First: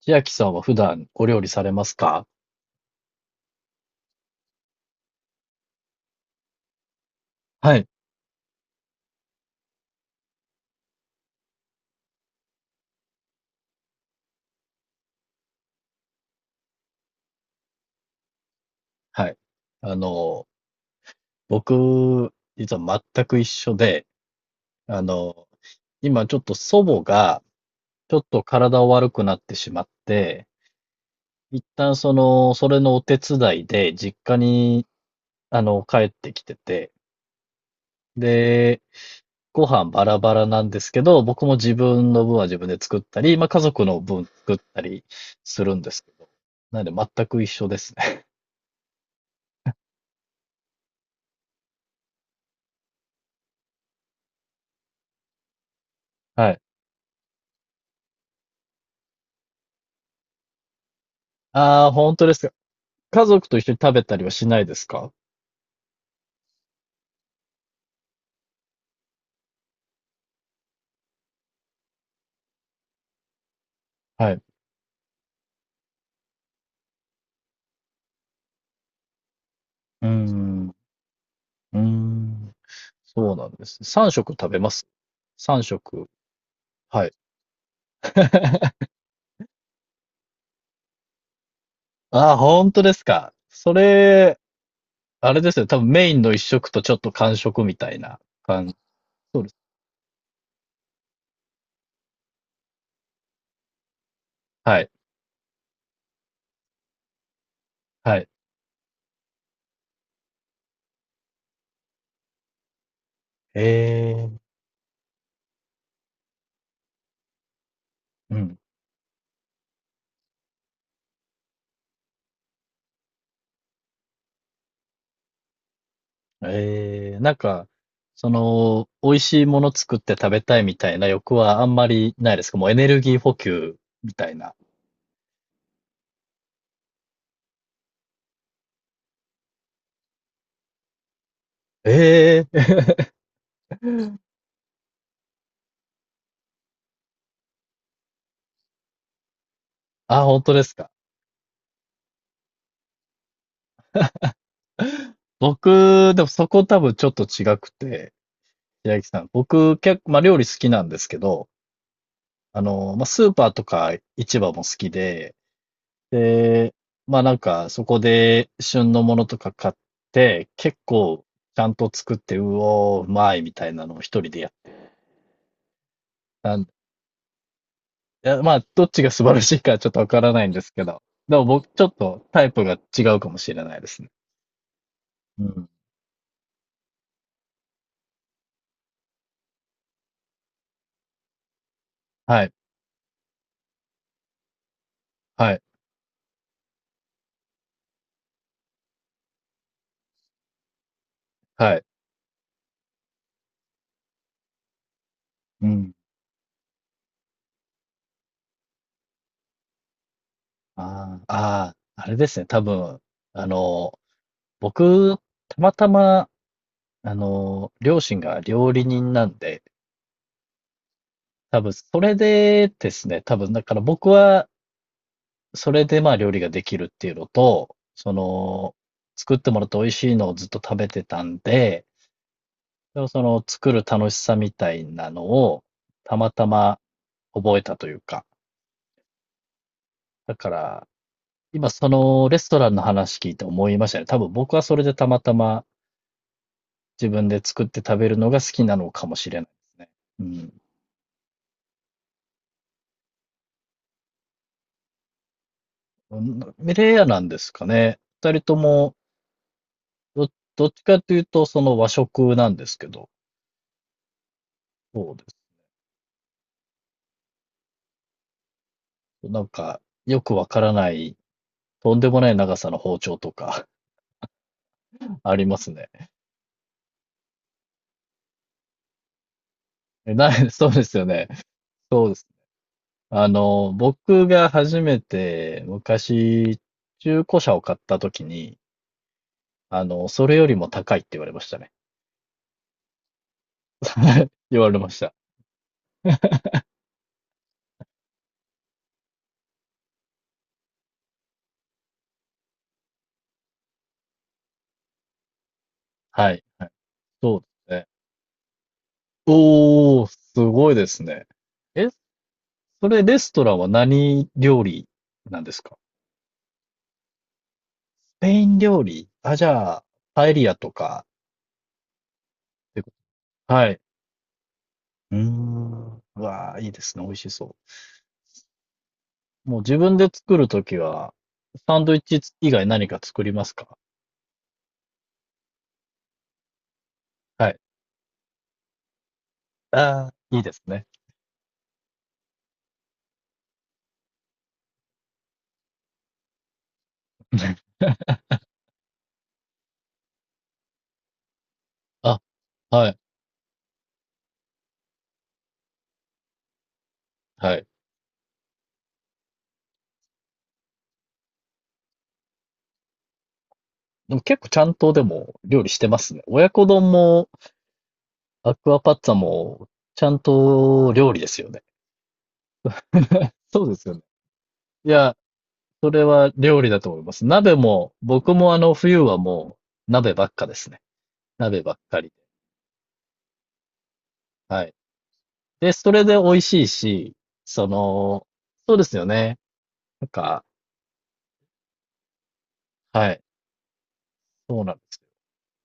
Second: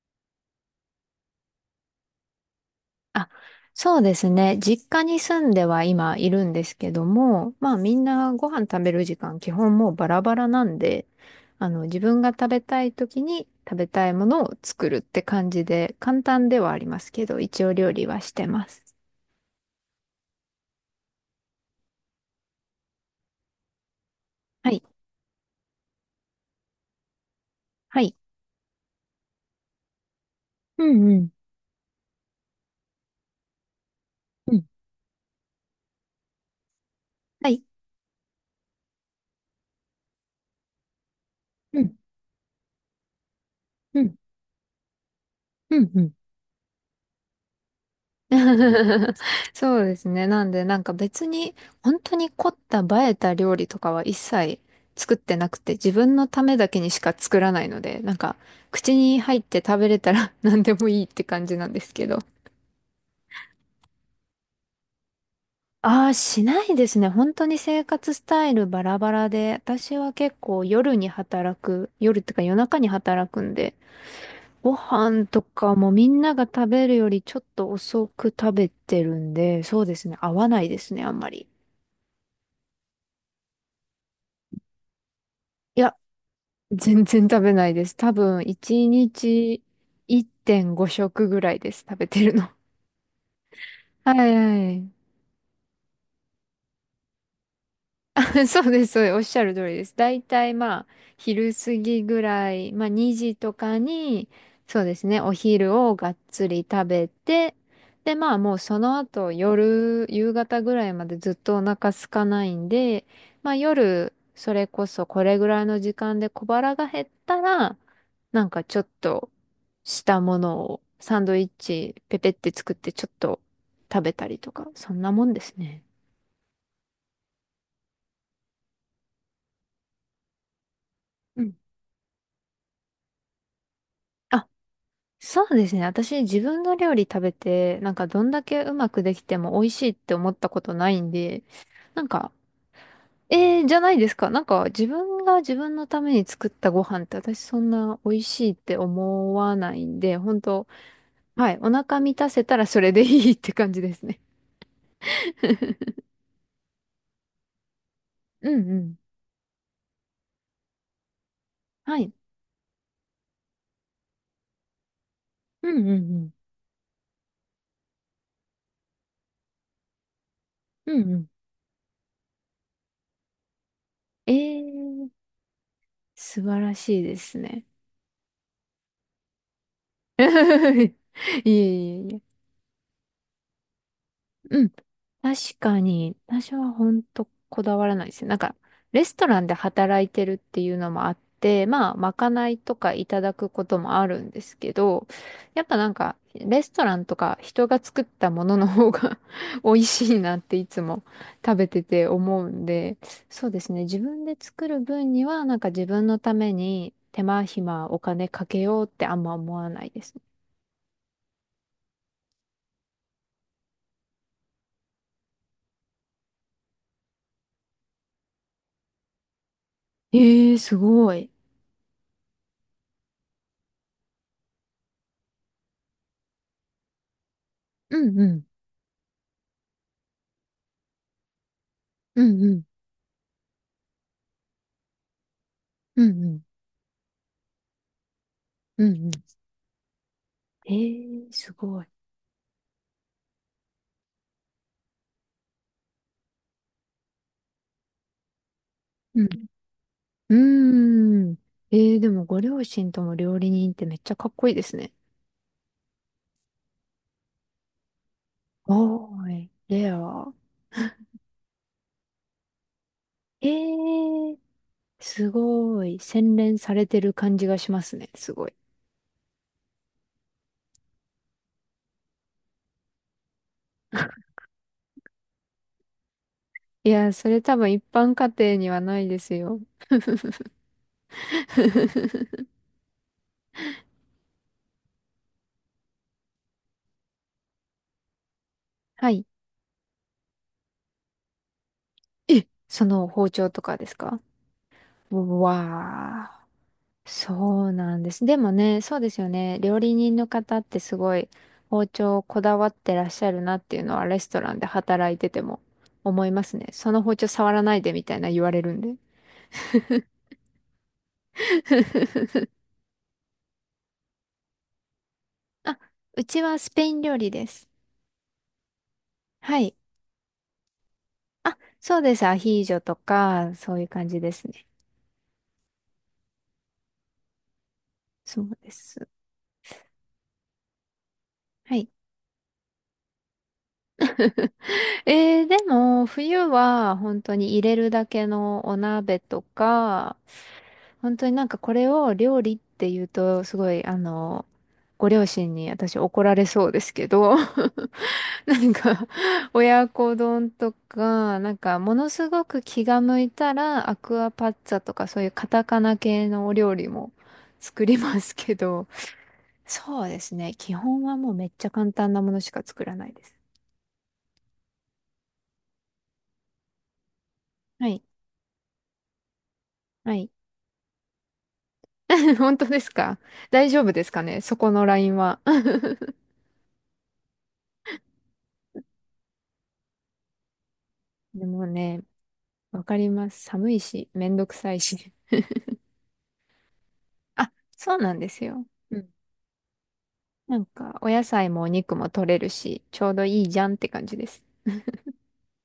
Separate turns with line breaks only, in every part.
千秋さんは普段お料理されますか？
あ、そうですね。実家に住んでは今いるんですけども、ま
は
あ
い。
みんなご飯食べる時間基本もうバラバラなんで、自分が食べたい時に食べたいものを作るって感じで、簡単ではありますけど、一応料理はしてます。
はい。あの、僕、実は全く一緒で、
はい。
あの、今ちょっと祖母が、
は
ち
い。
ょっと体を悪くなってしまって、
うんうん。
一旦それのお手伝いで実家
うん。
に、帰ってきてて、
はい。
で、ご飯バラバラなんですけど、僕も自
うん。
分の分は自分で作ったり、まあ家族の
うん。
分作ったりする
う
んですけ
ん。
ど、なんで全く一緒ですね。
そうですね。なんで、なんか別に、本当に凝った映えた料理とかは一切作ってなくて、自分のた
は
め
い。
だけにしか作らないので、口に入って食べれたら 何でもいいって感じなんで
ああ、
すけ
本
ど。
当です。家族と一緒に食べたりはしないですか？
ああ、しないですね。本当に生活スタイルバラバラで、私は結構夜に働く、夜ってか夜中に働くんで、
はい。う
ご飯とかもみんなが食べるよりちょっと遅く食べてるんで、そうで
ー
すね。合わない
ん。う
ですね、あんまり。
ーん。そうなんですね。3食食べます？
い
3
や、
食。は
全
い。
然食べないです。多分、1 日1.5食ぐらいです。食べて
あ
る
あ、
の。
本当ですか。そ
はい
れ、
はい。
あれですよね。多分メインの1食とちょっと間食みたいな 感
そう
じ。
です、そうです。おっし
そう
ゃ
で
る
す。
通りです。だいたいまあ、昼過ぎぐらい、まあ2時とかに、
は
そう
い。
ですね、お昼をがっつり食べて、で、
はい。
まあもうその後夜、夕方ぐらいまでずっとお腹空かないんで、まあ
え
夜、
え。
それこそこれぐらいの時間で小腹が減ったら、
う
なん
ん。
かちょっとしたものをサンドイッチペペって作って、ちょっと食べたりとか、そんなもんですね。
ええ、なんか、美味しいもの作って食べたいみたいな欲
うん、
はあんまりないですか？もうエネルギー補給みたいな。
そうですね。私、自分の料理食べて、なんかどんだけうまくできても美味しいって思ったことないんで、なんか、
ええ。
じゃないですか。なんか自分が自分のために作ったご飯って私そんな美味しいって思わないんで、
あ、
本
本当で
当。
すか。
はい。お腹満たせたらそれでいいって感じですね。
僕、でもそこ多分ちょっと違くて、
うんうん。
平木さん。僕、結構、まあ料理好きなんですけど、
はい。
まあスーパーとか市場も好きで、
うんうん
で、まあなんかそこで旬のものとか買って、結
うん。うんう
構
ん。
ちゃんと作って、うおー、うまいみたいなのを一人
え
でやっ
ー、素
た
晴
んで、
らしいですね。
いやまあどっちが素晴らしいかちょっとわからないんですけ
いえ
ど、でも
い
僕ちょっ
えいえ。
とタイプが違うかもしれないですね。
うん、確
うん。
かに、私は本当こだわらないですね。なんか、レストランで働いてるっていうのもあって、まあ、まか
は
な
い、
いとかいただくこともあるんですけど、
はい、
やっぱなんか、レストランとか人が作ったものの方が 美味しいなっていつも食べ
は
て
い。
て思うんで、そうですね。自分で作る分には、なんか
う
自
ん。
分のために手間暇お金かけようってあんま思わないですね。
ああ、ああ、あれですね。多分、あの、僕、たまたま、両親が料理人なんで、
ええ、すごい。
多分、それでですね、多分、だから僕は、それでまあ料理ができるっていうのと、
うんうん。
作ってもらって美味しいのをずっと食べてたんで、
うんうん。
でも作る楽しさみたいなのを、
う
た
んう
ま
ん。
たま覚えたというか、
うんうん。
だか
え
ら、
え、す
今
ごい。
そのレストランの話聞いて思いましたね。多分僕はそれでたまたま自分で作って食べるのが好きなのかも
う
しれな
ん。
いですね。うん。
うーん。えー、でもご両親とも料理人ってめっちゃかっこいいですね。
うレアなんですかね。二人とも、
おーい、レ
ど、
ア。
どっちかというと、その和食なんですけど、
ええ、
そうで
す
す。
ごい。洗練されてる感じがしますね。すごい。
なんか、よくわからない、とんでもない長さの包丁とか ありますね。
いや、それ多分一般家庭にはないですよ。
えない、そうですよね。そうです。僕が初めて昔、中古車を買った時に、
はい。
それよりも高いって言われましたね。
え、その包丁とかですか？
言われました。
わあ。そうなんです。でもね、そうですよね。料理人の方ってすごい包丁をこだわってらっしゃるなっていうのはレストランで働いてても思い
は
ま
い。
す
は
ね。
い。
その包丁
そうで
触ら
す
ない
ね。
でみたいな言われるんで。
おー、すごいですね。え、それレストランは何料理なんですか？
あ、うちはスペイン料理です。
スペイン料理、あ、じ
はい。
ゃあ、パエリアとか
あ、そうです。ア
っ
ヒージョ
てこ
とか、
と。は
そ
い。
ういう感じですね。
うーん。うわー、いいですね。美味しそ
そうです。
う。もう自分で作るときは、
は
サン
い。
ドイッチ以外何か作りますか？
えー、でも、冬は本当
は
に
い。
入れるだけのお鍋と
ああ
か、
いいですね。
本当になんかこれを料理って言うと、すごい、ご両親に私怒られそうですけど、なんか、親子丼とか、なんか、もの
あ、
すごく気
はい、
が向いたら、アクアパッツァとか、そういうカタカナ系のお料理も
はい。
作りますけど、そうですね。基本はもうめっちゃ簡単なものしか作らないです。
でも結構ちゃんとでも料理してますね。親子丼も
はい。
アクアパッツァもちゃ
は
ん
い。
と料理ですよね。
本当ですか？
そう
大
で
丈
す
夫
よね。
ですかね、そこの
い
ライ
や、
ンは。
それは料理だと思います。鍋も、僕もあの冬はもう鍋ばっかですね。
で
鍋
も
ばっか
ね、
りで。
わかります。寒いし、めんどく
は
さ
い。
いし。
で、それで美味しいし、
あ、
そ
そうなん
の、
ですよ。
そうです
う
よ
ん。
ね。なんか、
なんか、お野菜もお肉も取れるし、ちょ
は
う
い。
どいいじゃんって感じです。
そうなんです。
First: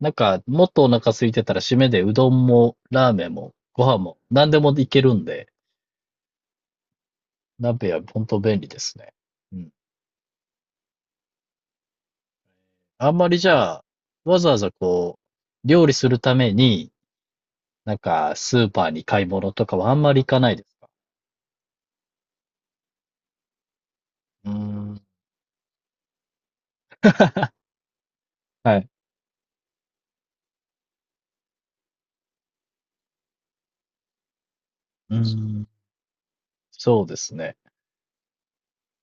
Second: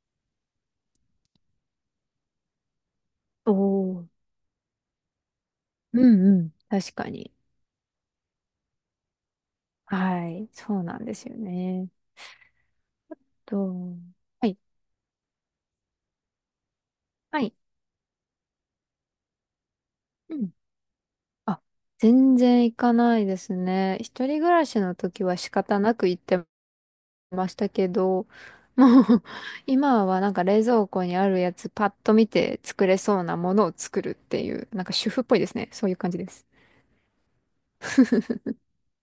なんか、もっとお腹空いてたら締めでうどんもラーメン
お
もご飯
お、
も何でもいけるんで、
うんうん。確かに。
鍋は本当便利ですね。うん。
はい。そうなんですよね。
あんまりじゃあ、
と、
わ
は
ざわ
い。
ざこう、料理するために、
はい。
なんかスーパーに買い物とかはあんまり行
う
かな
ん。
いですか？
あ、全然行かないですね。一人
う
暮
ー
らし
ん。
の時は仕方なく行ってましたけど、
はい。
もう 今はなんか冷蔵庫にあるやつパッと見て作れそうなものを作るっていう、なんか主
うー
婦っぽいです
ん。
ね。そういう感じです。
そうですね。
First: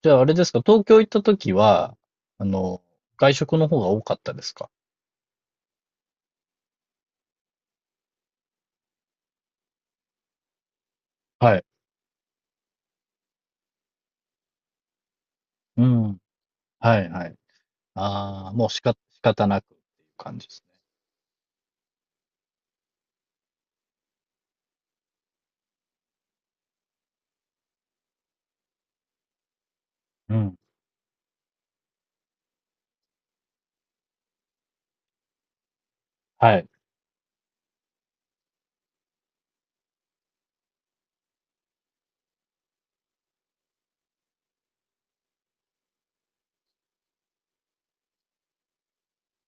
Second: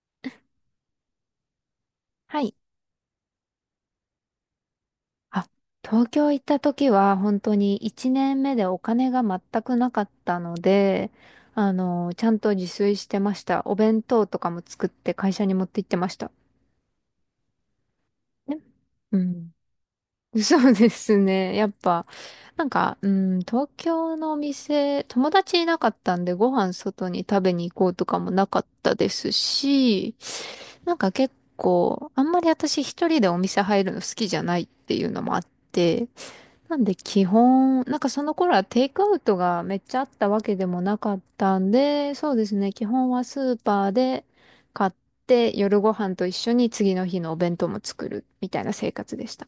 じゃあ、あれですか、東京行った時は、
は
あ
い。
の、外食の方が多かったですか？
あ、東京行った時は本当に1年目でお金が全くなかったので、
はい。
あの、ちゃんと自炊してました。お弁当とかも作って会社に持って
う
行ってま
ん。
した。
はいはい。ああ、
ね、
もうしか、
う
仕方
ん。
なくっていう感 じで
そ
す
うですね。やっぱ、なんか、うん、東京のお店、友達いなかったんでご飯外に食べに行こうとかもなかったですし、
ね。うん。
なんか結構、あんまり私一人でお店入るの好きじゃないっていうのもあって、
はい。
なんで基本、なんかその頃はテイクアウトがめっちゃあったわけでもなかったんで、そうですね、基本はスーパーで買って夜ご飯と一緒に次の日のお弁当も作るみたいな生活でした。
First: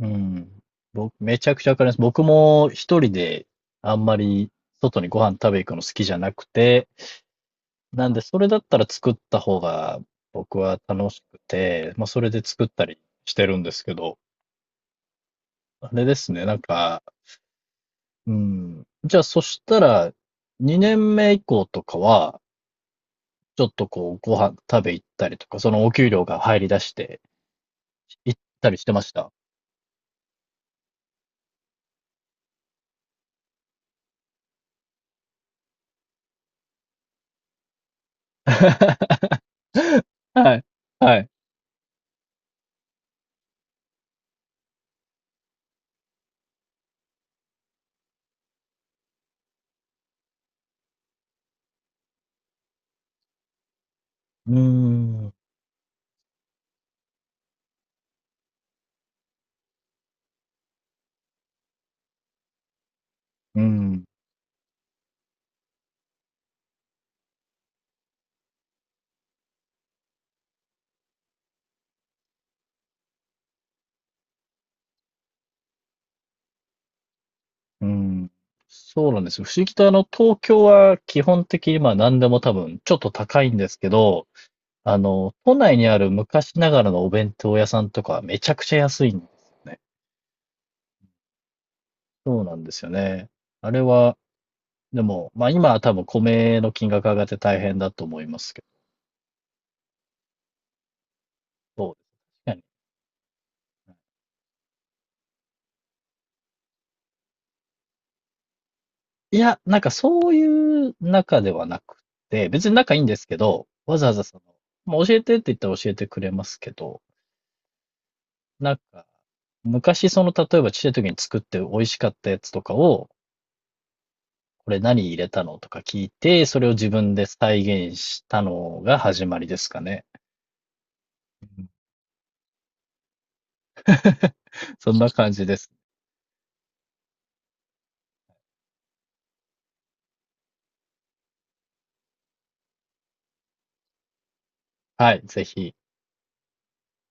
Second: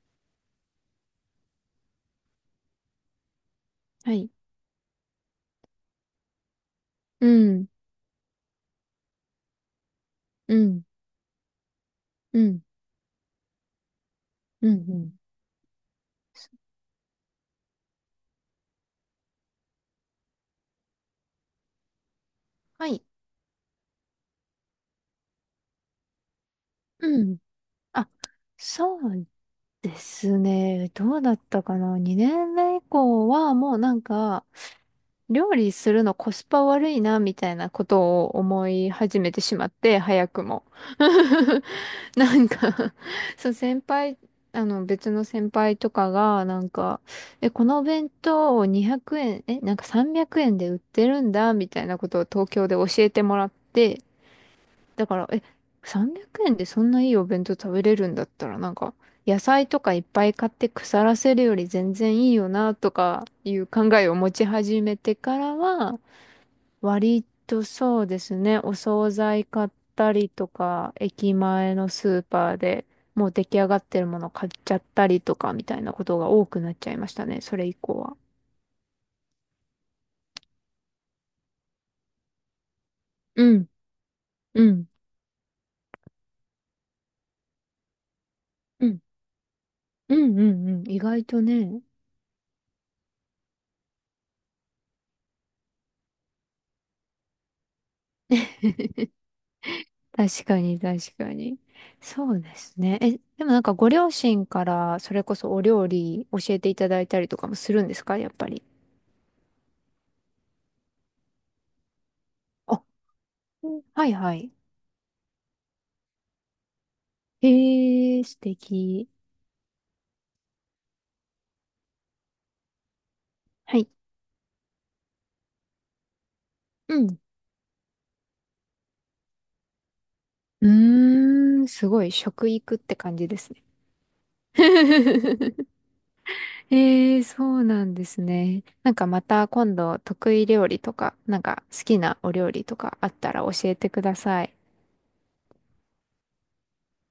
うん。僕、めちゃくちゃわかります。僕も一人であん
は
ま
い。
り外にご飯食べ行くの好きじゃなくて、
うん、
なんでそれだったら作った方が
う
僕は
ん、
楽しくて、まあそれ
う
で
ん、
作ったりしてるんですけど、
うん、うん。
あれですね、なんか、うん。じゃあ、そしたら、2年目以降とかは、
はい。
ちょっとこう、ご飯食べ行ったりとか、そのお給料が入り出して
うん。あ、
行ったりして
そ
まし
う
た。
ですね。どうだったかな？ 2 年目以降はもうなんか、料理するのコスパ悪いな、みたいなことを 思い始めてしまって、早く
はい。
も。
はい。
なんかそう、先輩、別の先輩とかが、え、このお弁当を200円、え、なんか300円で売ってるんだ、みたいなことを東京で教えてもらって、
うー
だから、
ん。
え、300円でそんないいお弁当食べれるんだったら、なんか、野菜とかいっぱい買って腐らせるより全然いいよな、とかい
う
う考
ん。
えを持ち始めてからは、割とそうですね、お惣菜買ったりとか、駅前のスーパーでもう出来上がってるもの買っちゃったりとか、みたいなことが多くなっちゃいましたね、それ以
う
降は。
ん。そうなんですよ。不思議と東京は基本的にまあ何でも多分ちょっと高
う
いんで
ん、
すけど、
うん、
都内にある昔ながらのお弁当屋さんとかめちゃくちゃ
うん、
安いんですよね。
うん、うん、うん、意外とね。
そうなんですよね。あれはでも、まあ今は多分米の金額上がって大変だと思いますけ
確かに、確かに。
ど、そう
そう
で
で
すね。
すね。え、でもなんかご両親からそれこそお料理教えていただいたりとかもするんですか、やっぱり。
いや、なんかそういう中ではなくて、別に
あ、
仲いいんですけど、
うん、
わ
は
ざわ
い
ざ
はい。
まあ、教えてって言ったら教えてくれますけど、
へえ、素
なんか、
敵。
昔例えばちっちゃい時に作って美味しかったやつとかを、
はい。
これ何入れたのとか聞いて、それを自
う
分
ん。
で再現したのが始まりですかね。
うーん、すごい食育って感じですね。
そんな感じで す。
ええ、そうなんですね。なんかまた今度得意料理とか、なんか好きなお料理とかあったら教えてください。
はい、ぜひ。